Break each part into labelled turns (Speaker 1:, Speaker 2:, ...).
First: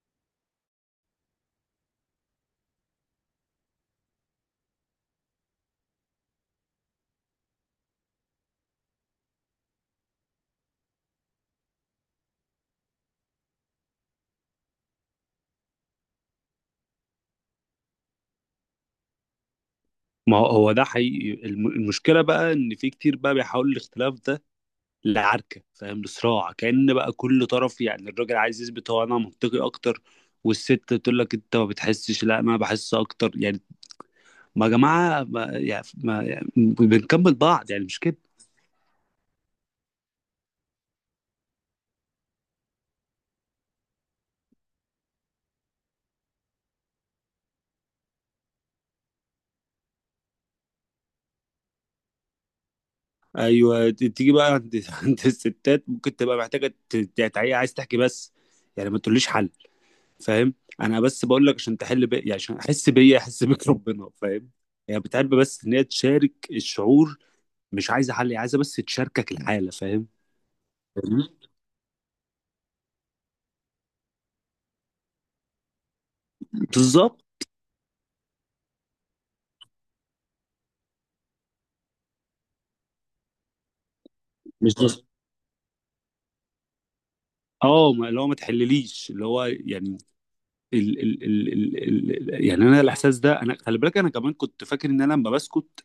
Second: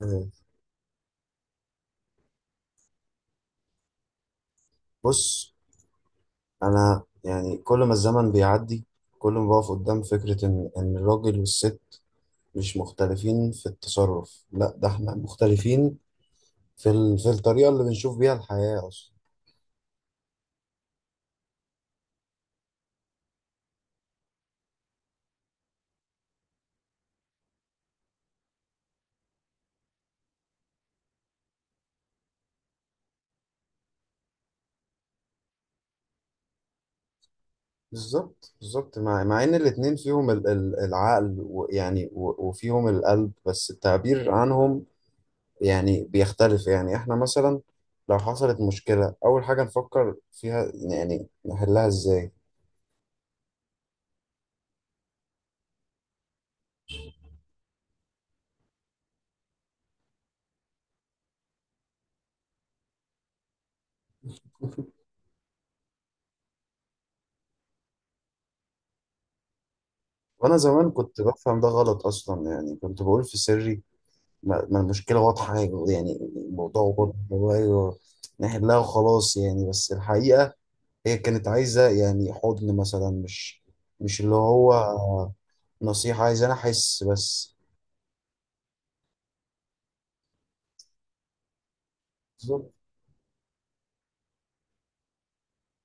Speaker 1: مم. بص، انا يعني كل ما الزمن بيعدي كل ما بقف قدام فكرة ان الراجل والست مش مختلفين في التصرف، لا ده احنا مختلفين في في الطريقة اللي بنشوف بيها الحياة اصلا.
Speaker 2: ما هو هو ده حقيقي. المشكلة بقى إن في كتير بقى بيحاول الاختلاف ده لعركة، فاهم، لصراع، كأن بقى كل طرف يعني الراجل عايز يثبت هو أنا منطقي أكتر، والست تقول لك أنت ما بتحسش، لا أنا بحس أكتر. يعني ما يا جماعة، ما يعني ما يعني بنكمل بعض، يعني مش كده؟
Speaker 1: بالظبط بالظبط، مع ان الاتنين فيهم العقل وفيهم القلب، بس التعبير عنهم يعني بيختلف. يعني احنا مثلا لو حصلت مشكلة اول حاجة نفكر فيها يعني نحلها ازاي.
Speaker 2: أيوه. تيجي بقى عند عند الستات ممكن تبقى محتاجة عايز تحكي بس، يعني ما تقوليش حل. فاهم، انا بس بقول لك عشان تحل بي، يعني عشان احس بيا احس بيك ربنا. فاهم، يعني بتحب بس ان هي تشارك الشعور، مش عايزه حل، هي عايزه بس تشاركك الحاله. فاهم؟
Speaker 1: وانا زمان كنت
Speaker 2: فاهمني؟
Speaker 1: بفهم ده غلط اصلا، يعني كنت بقول في سري ما المشكله واضحه، يعني الموضوع واضح.
Speaker 2: بالظبط.
Speaker 1: هو ايوه نحلها وخلاص يعني، بس الحقيقه هي كانت عايزه يعني حضن مثلا، مش اللي
Speaker 2: مش
Speaker 1: هو
Speaker 2: بس.
Speaker 1: نصيحه، عايزه انا احس بس.
Speaker 2: اه، اللي هو ما تحلليش، اللي هو يعني ال ال ال ال ال يعني
Speaker 1: بالظبط.
Speaker 2: انا الاحساس ده، انا خلي بالك انا كمان كنت فاكر ان انا لما بسكت،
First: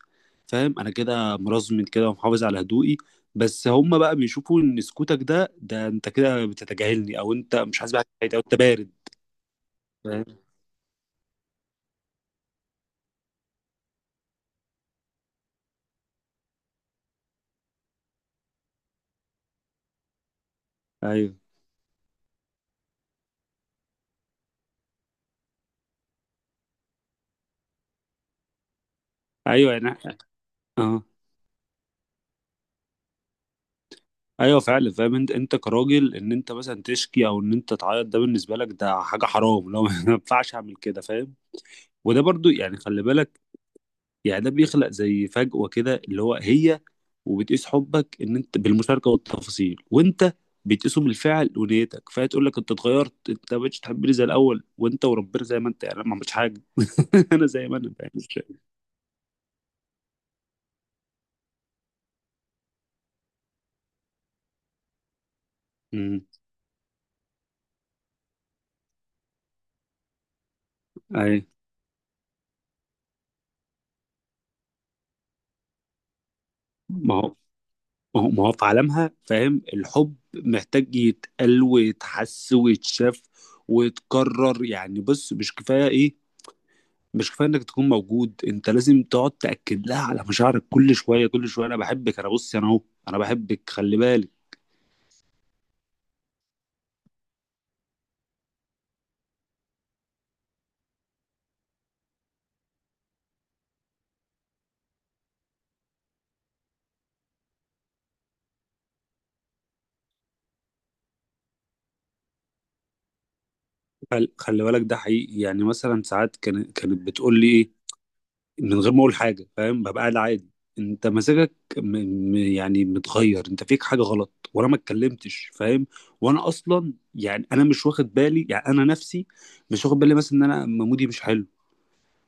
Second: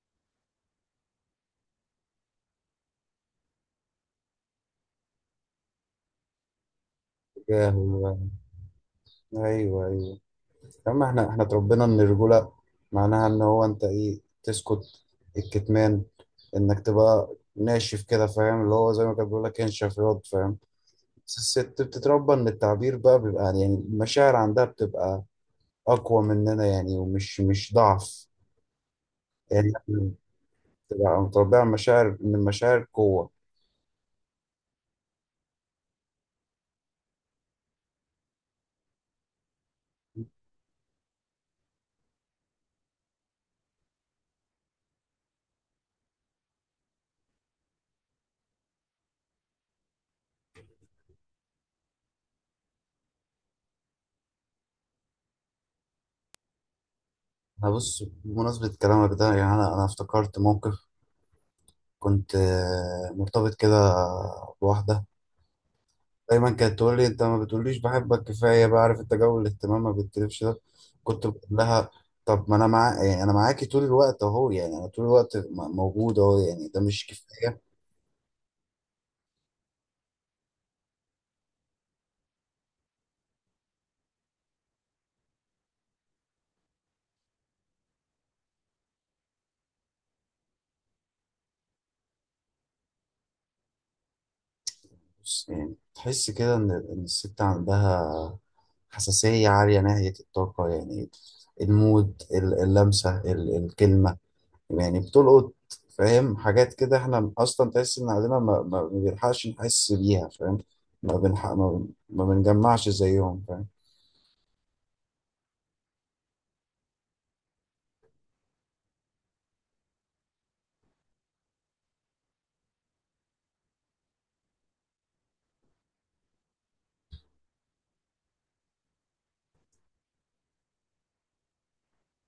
Speaker 2: فاهم، انا كده مرزم كده ومحافظ على هدوئي. بس هم بقى بيشوفوا ان سكوتك ده، ده انت كده بتتجاهلني، او انت
Speaker 1: يا
Speaker 2: مش حاسس بحاجه،
Speaker 1: هو
Speaker 2: او انت بارد.
Speaker 1: ايوه ايوه.
Speaker 2: فاهم.
Speaker 1: اما احنا اتربينا ان الرجوله معناها ان هو انت ايه، تسكت، الكتمان، انك تبقى ناشف كده، فاهم؟ اللي هو زي ما كان بيقول لك انشف ياض، فاهم؟
Speaker 2: ايوه.
Speaker 1: الست بتتربى ان التعبير بقى بيبقى يعني المشاعر عندها بتبقى اقوى مننا يعني، ومش مش ضعف. يعني
Speaker 2: ايوه يعني.
Speaker 1: إحنا
Speaker 2: اه.
Speaker 1: بتبقى متربية على مشاعر ان المشاعر قوة.
Speaker 2: ايوه فعلا، فاهم انت انت كراجل ان انت مثلا تشكي او ان انت تعيط، ده بالنسبه لك ده حاجه حرام، لو ما ينفعش اعمل كده. فاهم. وده برضو يعني خلي بالك، يعني ده بيخلق زي فجوه كده، اللي هو هي وبتقيس حبك ان انت بالمشاركه والتفاصيل، وانت بتقيسه بالفعل ونيتك، فهي تقول لك انت اتغيرت، انت ما بقتش تحبني زي الاول، وانت وربنا زي ما انت، يعني أنا ما عملتش حاجه، انا زي
Speaker 1: انا
Speaker 2: ما انا.
Speaker 1: بص،
Speaker 2: فاهم.
Speaker 1: بمناسبة كلامك ده يعني، انا افتكرت موقف. كنت آه، مرتبط كده بواحدة،
Speaker 2: مم.
Speaker 1: دايما كانت تقول لي انت ما بتقوليش بحبك كفاية، بعرف انت جو الاهتمام ما بتتلفش ده. كنت بقول
Speaker 2: ايوه.
Speaker 1: لها طب ما انا مع يعني انا معاكي طول الوقت اهو، يعني انا طول الوقت موجود اهو، يعني ده مش
Speaker 2: ما هو
Speaker 1: كفاية؟
Speaker 2: ما هو في عالمها، فاهم، الحب محتاج يتقال ويتحس ويتشاف ويتكرر. يعني بص، مش كفاية ايه، مش كفاية انك تكون موجود، انت لازم تقعد تأكد لها على مشاعرك كل شوية، كل شوية انا بحبك، انا بص انا اهو، انا بحبك، خلي بالك.
Speaker 1: بص، يعني تحس كده إن الست عندها حساسية عالية ناحية الطاقة يعني، المود، اللمسة، الكلمة، يعني بتلقط، فاهم؟ حاجات كده احنا أصلا تحس إن عندنا ما بنلحقش نحس بيها، فاهم؟ ما بنحق ما, ما بنجمعش زيهم، فاهم؟
Speaker 2: خلي بالك ده حقيقي. يعني مثلا ساعات كانت بتقول لي ايه من غير ما اقول حاجه، فاهم، ببقى قاعد عادي، انت مزاجك يعني متغير، انت فيك حاجه غلط، وانا ما اتكلمتش. فاهم، وانا اصلا يعني انا مش واخد بالي، يعني انا نفسي مش واخد بالي مثلا ان انا مودي مش حلو،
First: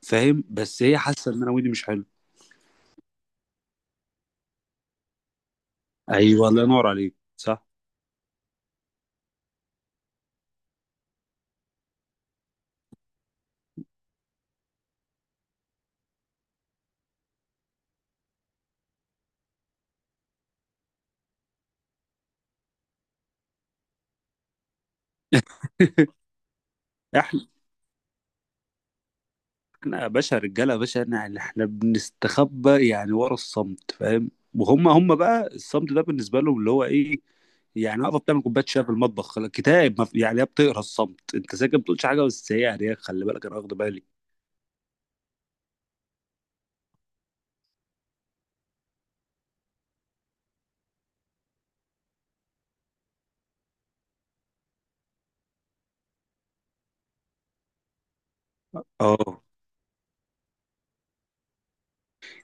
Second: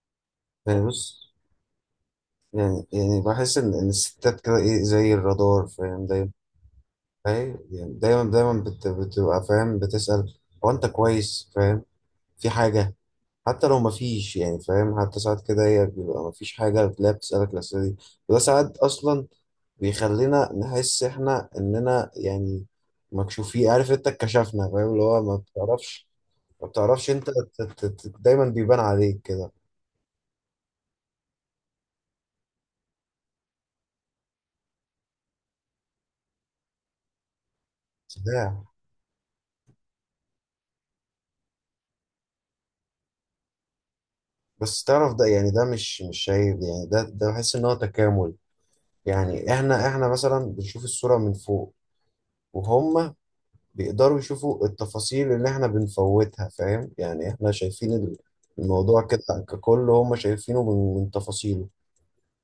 Speaker 2: فاهم، بس
Speaker 1: يعني
Speaker 2: هي حاسه
Speaker 1: بص،
Speaker 2: ان انا مودي مش حلو.
Speaker 1: يعني بحس إن الستات كده إيه، زي الرادار، فاهم؟ دايما
Speaker 2: ايوه الله ينور عليك،
Speaker 1: فاهم
Speaker 2: صح.
Speaker 1: يعني، دايما بتبقى فاهم، بتسأل هو أنت كويس؟ فاهم؟ في حاجة؟ حتى لو مفيش يعني، فاهم؟ حتى ساعات كده هي بيبقى مفيش حاجة بتلاقيها بتسألك الأسئلة دي. وده ساعات أصلا بيخلينا نحس إحنا إننا يعني مكشوفين، عارف أنت؟ اتكشفنا، فاهم؟ اللي هو ما بتعرفش، ما بتعرفش أنت، دايما بيبان عليك كده.
Speaker 2: احنا يا باشا رجاله يا باشا، احنا يعني احنا بنستخبى يعني ورا الصمت، فاهم، وهم هم بقى الصمت ده بالنسبه لهم اللي هو ايه، يعني واقفه بتعمل
Speaker 1: صداع.
Speaker 2: كوبايه شاي في المطبخ، خلاص، كتاب ما يعني هي بتقرا الصمت، انت ساكت ما بتقولش حاجه، بس هي يعني هي خلي بالك انا واخد بالي.
Speaker 1: بس تعرف ده يعني ده مش عيب، يعني ده ده بحس إن هو تكامل. يعني إحنا مثلا بنشوف الصورة من فوق، وهم بيقدروا يشوفوا التفاصيل اللي احنا بنفوتها، فاهم؟ يعني احنا شايفين الموضوع
Speaker 2: اه.
Speaker 1: كده ككل، هم شايفينه من تفاصيله.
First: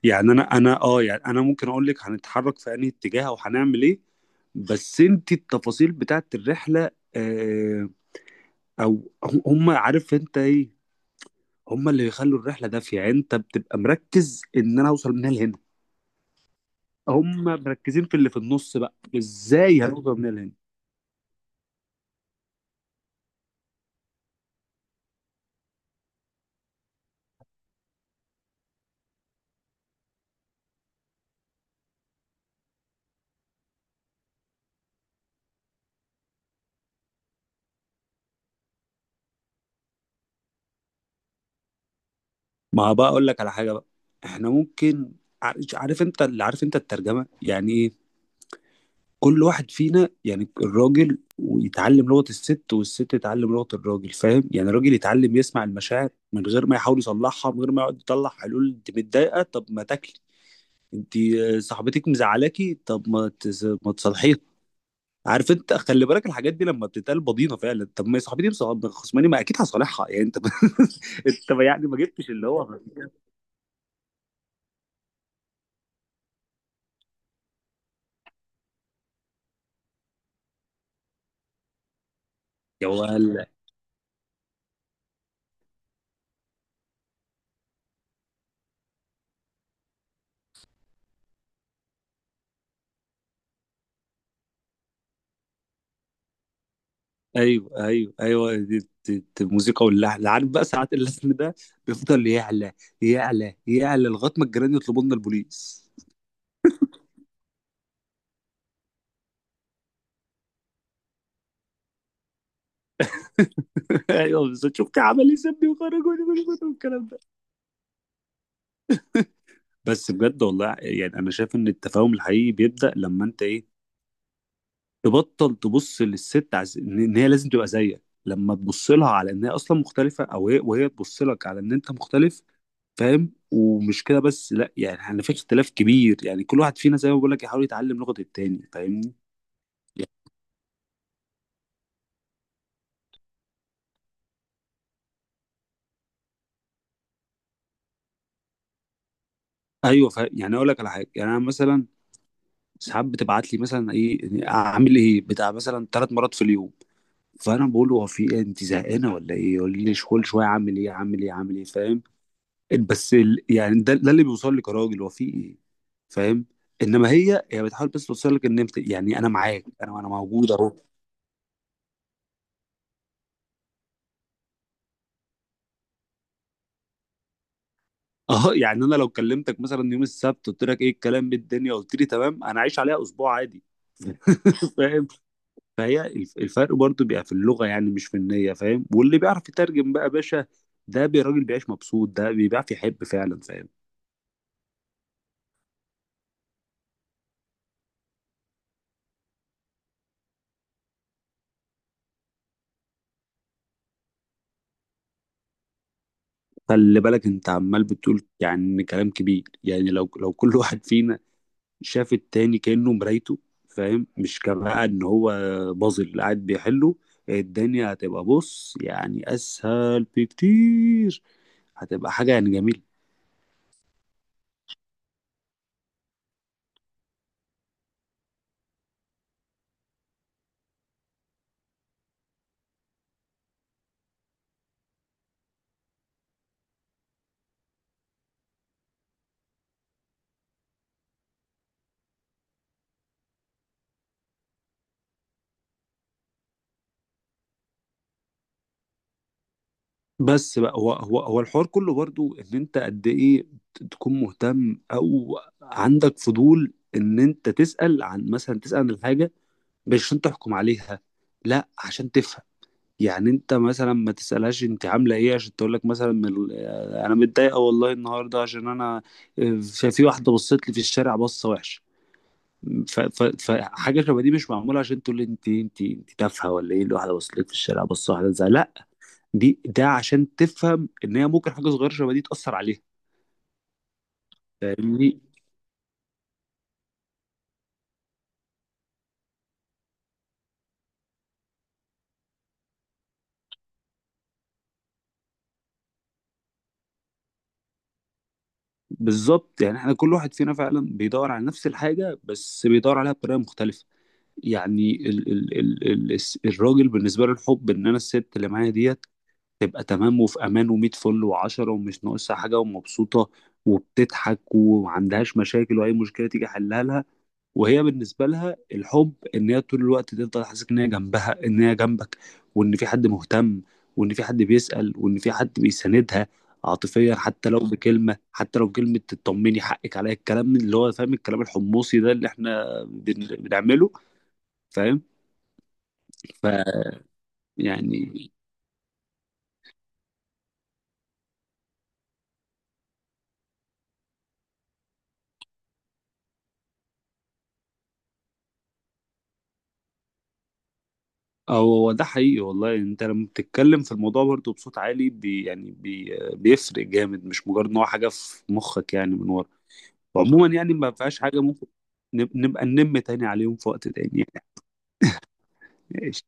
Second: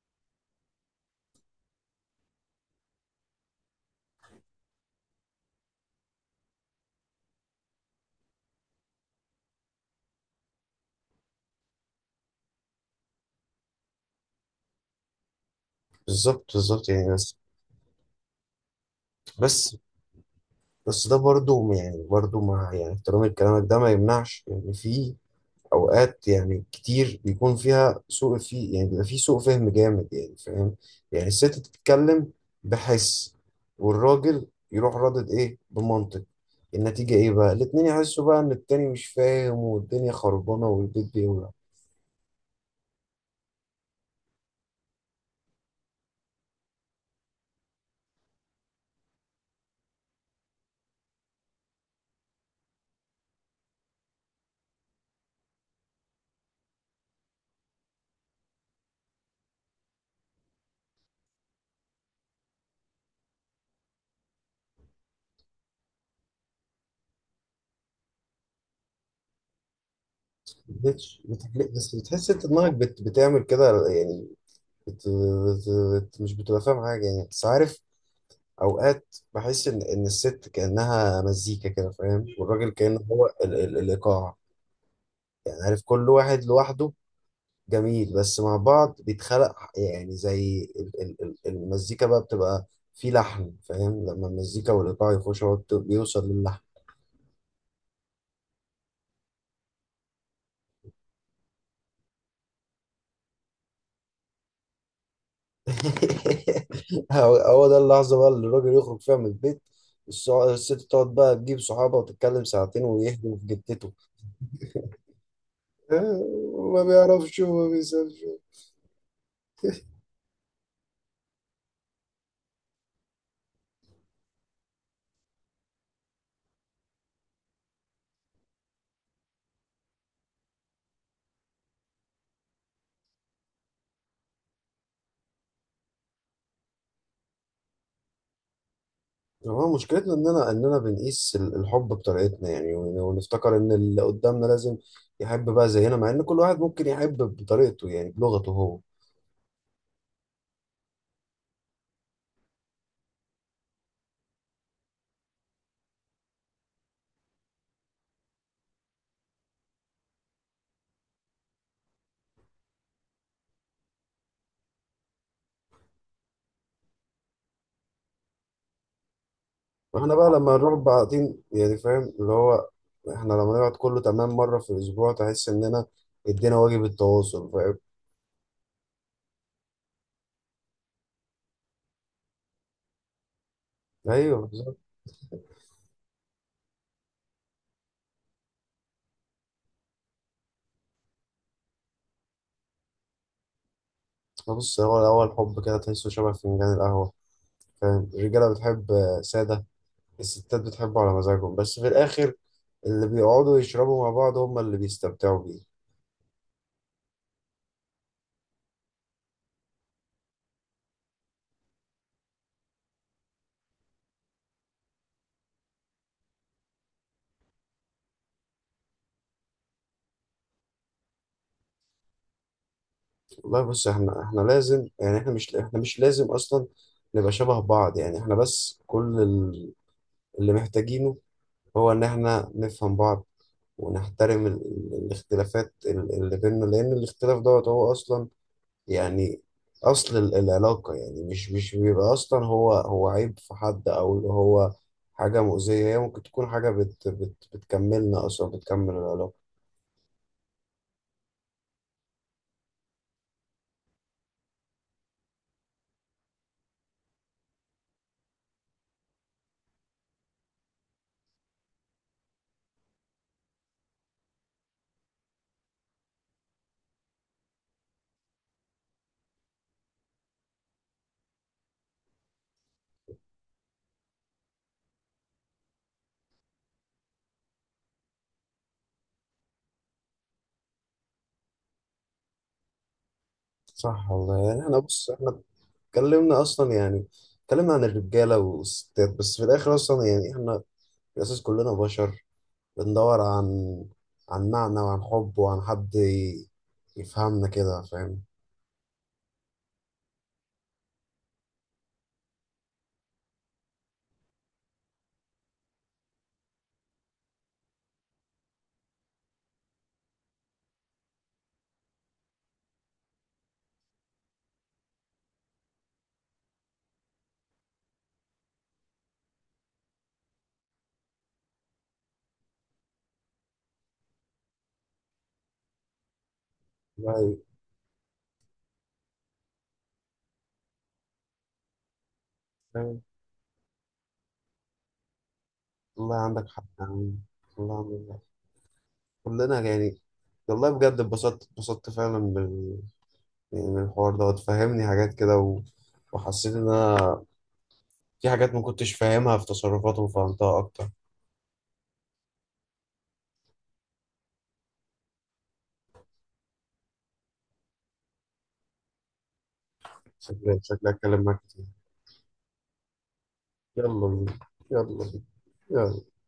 Speaker 2: يعني انا انا اه يعني انا ممكن اقول لك هنتحرك في انهي اتجاه او هنعمل ايه، بس انت التفاصيل بتاعت الرحله آه، او هم هم عارف انت ايه، هم اللي بيخلوا الرحله دافيه. يعني انت بتبقى مركز ان انا اوصل من هنا لهنا،
Speaker 1: بالظبط بالظبط يعني، بس
Speaker 2: هم مركزين في اللي في النص بقى،
Speaker 1: بس
Speaker 2: ازاي هنوصل من هنا لهنا؟
Speaker 1: بس ده برضو يعني، برضو مع يعني احترام كلامك ده، ما يمنعش ان يعني في اوقات يعني كتير بيكون فيها سوء في يعني بيبقى فيه سوء فهم جامد، يعني فاهم؟ يعني الست بتتكلم بحس، والراجل يروح رادد ايه، بمنطق. النتيجة ايه بقى؟ الاتنين يحسوا بقى ان التاني مش فاهم، والدنيا خربانة والبيت بيولع.
Speaker 2: ما هو بقى اقول لك على حاجه بقى، احنا ممكن، عارف، عارف انت اللي، عارف انت الترجمه يعني ايه، كل واحد فينا يعني الراجل ويتعلم لغه الست، والست تتعلم لغه الراجل، فاهم، يعني الراجل يتعلم يسمع المشاعر من غير ما يحاول يصلحها، من غير ما يقعد يطلع حلول، انت متضايقه طب ما تاكلي، انت آه، صاحبتك مزعلاكي طب ما تصلحيها. عارف انت خلي بالك الحاجات دي لما بتتقال بضينه فعلا، طب ما هي صاحبتي خصماني ما اكيد هصالحها، يعني انت انت ما يعني
Speaker 1: بس
Speaker 2: ما
Speaker 1: بتحس
Speaker 2: جبتش
Speaker 1: انت
Speaker 2: اللي
Speaker 1: دماغك
Speaker 2: هو.
Speaker 1: بتعمل كده يعني، بت... بت... مش بتبقى فاهم حاجة يعني، بس عارف اوقات بحس ان الست كأنها مزيكا كده، فاهم؟ والراجل
Speaker 2: يا
Speaker 1: كأنه هو
Speaker 2: ولا.
Speaker 1: الايقاع. يعني عارف كل واحد لوحده جميل، بس مع بعض بيتخلق يعني زي المزيكا بقى بتبقى في لحن، فاهم؟ لما المزيكا والإيقاع يخشوا هو بيوصل للحن.
Speaker 2: ايوه ايوه ايوه، دي الموسيقى واللحن، عارف، بقى ساعات اللحن ده بيفضل يعلى، يعلى يعلى لغايه ما الجيران يطلبوا لنا البوليس.
Speaker 1: هو هو ده اللحظة بقى اللي الراجل يخرج فيها من البيت. الست تقعد بقى تجيب صحابها وتتكلم ساعتين ويهدم في جتته.
Speaker 2: ايوه بالظبط، شفت عمل ايه، سابني وخرجوني من البيت
Speaker 1: ما
Speaker 2: والكلام ده.
Speaker 1: بيعرفش وما بيسافرش.
Speaker 2: بس بجد والله يعني انا شايف ان التفاهم الحقيقي بيبدا لما انت ايه، تبطل تبص للست ان إن هي لازم تبقى زيك، لما تبص لها على ان هي اصلا مختلفه، او هي وهي تبص لك على ان انت مختلف. فاهم، ومش كده بس، لا يعني احنا في اختلاف كبير، يعني كل واحد فينا زي ما بقول لك يحاول يتعلم لغه التاني، فاهمني؟
Speaker 1: يعني هو
Speaker 2: يعني.
Speaker 1: مشكلتنا اننا بنقيس الحب بطريقتنا يعني، ونفتكر ان اللي قدامنا لازم يحب بقى زينا، مع ان كل واحد ممكن يحب بطريقته يعني، بلغته هو.
Speaker 2: ايوه يعني اقول لك على حاجه، يعني انا مثلا ساعات بتبعت لي مثلا ايه اعمل ايه بتاع، مثلا 3 مرات في اليوم، فانا بقول له هو في ايه، انت زهقانه ولا ايه، يقول لي كل شويه اعمل ايه اعمل ايه اعمل ايه، فاهم، بس يعني ده اللي بيوصل لك يا راجل هو في ايه. فاهم، انما هي هي بتحاول بس توصل لك ان انت، يعني انا معاك انا انا
Speaker 1: واحنا بقى
Speaker 2: موجود
Speaker 1: لما
Speaker 2: اهو.
Speaker 1: نروح بعدين يعني فاهم اللي هو، احنا لما نقعد كله تمام مرة في الاسبوع تحس اننا ادينا واجب التواصل، فاهم؟
Speaker 2: اه يعني انا لو كلمتك مثلا يوم السبت قلت لك ايه الكلام بالدنيا، قلت لي تمام، انا عايش عليها اسبوع عادي.
Speaker 1: ايوه بالظبط.
Speaker 2: فاهم. فهي الفرق برضو بيبقى في اللغه، يعني مش في النيه، فاهم، واللي بيعرف يترجم بقى يا باشا، ده راجل بيعيش مبسوط، ده بيعرف يحب فعلا. فاهم.
Speaker 1: بص، هو الاول الحب كده تحسه شبه فنجان القهوة، فاهم؟ الرجالة بتحب آه، سادة. الستات بتحبه على مزاجهم، بس في الاخر اللي بيقعدوا يشربوا مع بعض هم اللي بيستمتعوا بيه.
Speaker 2: خلي بالك انت عمال بتقول يعني كلام كبير، يعني لو كل واحد فينا شاف التاني كأنه مرايته، فاهم، مش كبقى ان هو بازل قاعد بيحله، الدنيا هتبقى بص يعني اسهل بكتير، هتبقى حاجة يعني جميلة.
Speaker 1: والله بص، احنا لازم يعني، احنا مش لازم اصلا نبقى شبه بعض يعني، احنا بس كل اللي محتاجينه هو ان احنا نفهم بعض، ونحترم الاختلافات اللي بيننا، لان الاختلاف دوت هو اصلا يعني اصل العلاقة يعني، مش بيبقى اصلا هو عيب في حد او اللي هو حاجة مؤذية، هي ممكن تكون حاجة بت بت بتكملنا اصلا، بتكمل العلاقة.
Speaker 2: بس بقى هو الحوار كله برضو ان انت قد ايه تكون مهتم او عندك فضول ان انت تسأل عن، مثلا تسأل عن الحاجة مش عشان تحكم عليها، لا عشان تفهم. يعني انت مثلا ما تسألهاش انت عاملة ايه عشان تقول لك مثلا من انا متضايقة والله النهاردة عشان انا في واحدة بصت لي في الشارع بصة وحشة، فحاجة شبه دي مش معمولة عشان تقول لي انت انت انت تافهة ولا ايه، الواحدة بصت لك في الشارع بصة واحدة زي، لا دي ده عشان تفهم ان هي ممكن حاجة صغيرة شبه دي تأثر عليها.
Speaker 1: صح والله. يعني احنا بص
Speaker 2: فاهمني؟
Speaker 1: احنا اتكلمنا اصلا يعني، اتكلمنا عن الرجاله والستات، بس في الاخر اصلا يعني احنا في الاساس كلنا بشر بندور عن معنى وعن حب وعن حد يفهمنا كده، فاهم؟
Speaker 2: بالظبط، يعني احنا كل واحد فينا فعلا بيدور على نفس الحاجة، بس بيدور عليها بطريقة مختلفة. يعني ال ال ال ال الراجل بالنسبة له الحب ان انا الست اللي معايا ديت تبقى تمام وفي امان ومية فل وعشرة، ومش ناقصها حاجه، ومبسوطه وبتضحك ومعندهاش مشاكل، واي مشكله تيجي حلها لها. وهي بالنسبه لها الحب ان هي طول الوقت تفضل حاسس ان هي جنبها، ان هي جنبك، وان في حد مهتم، وان في حد بيسأل، وان في حد بيساندها عاطفيا،
Speaker 1: والله
Speaker 2: حتى لو بكلمه، حتى لو بكلمه تطمني، حقك عليا، الكلام اللي هو فاهم الكلام الحمصي ده اللي احنا
Speaker 1: فاهم؟
Speaker 2: بنعمله. فاهم؟
Speaker 1: والله عندك حق يعني، والله عندك حق.
Speaker 2: فيعني
Speaker 1: كلنا يعني، والله بجد اتبسطت، اتبسطت فعلا يعني من الحوار ده، وتفهمني حاجات كده وحسيت ان انا في حاجات ما كنتش فاهمها في تصرفاته وفهمتها اكتر.
Speaker 2: هو ده حقيقي والله، انت لما بتتكلم في الموضوع برضه بصوت عالي يعني بيفرق جامد، مش مجرد ان هو حاجه في مخك يعني من ورا. وعموما
Speaker 1: شكلي
Speaker 2: يعني
Speaker 1: شكلي
Speaker 2: ما فيهاش
Speaker 1: اتكلم معاك
Speaker 2: حاجه،
Speaker 1: كتير.
Speaker 2: ممكن نبقى ننم تاني عليهم في وقت
Speaker 1: يلا
Speaker 2: تاني
Speaker 1: بينا،
Speaker 2: يعني.
Speaker 1: يلا بينا، يلا.
Speaker 2: ايش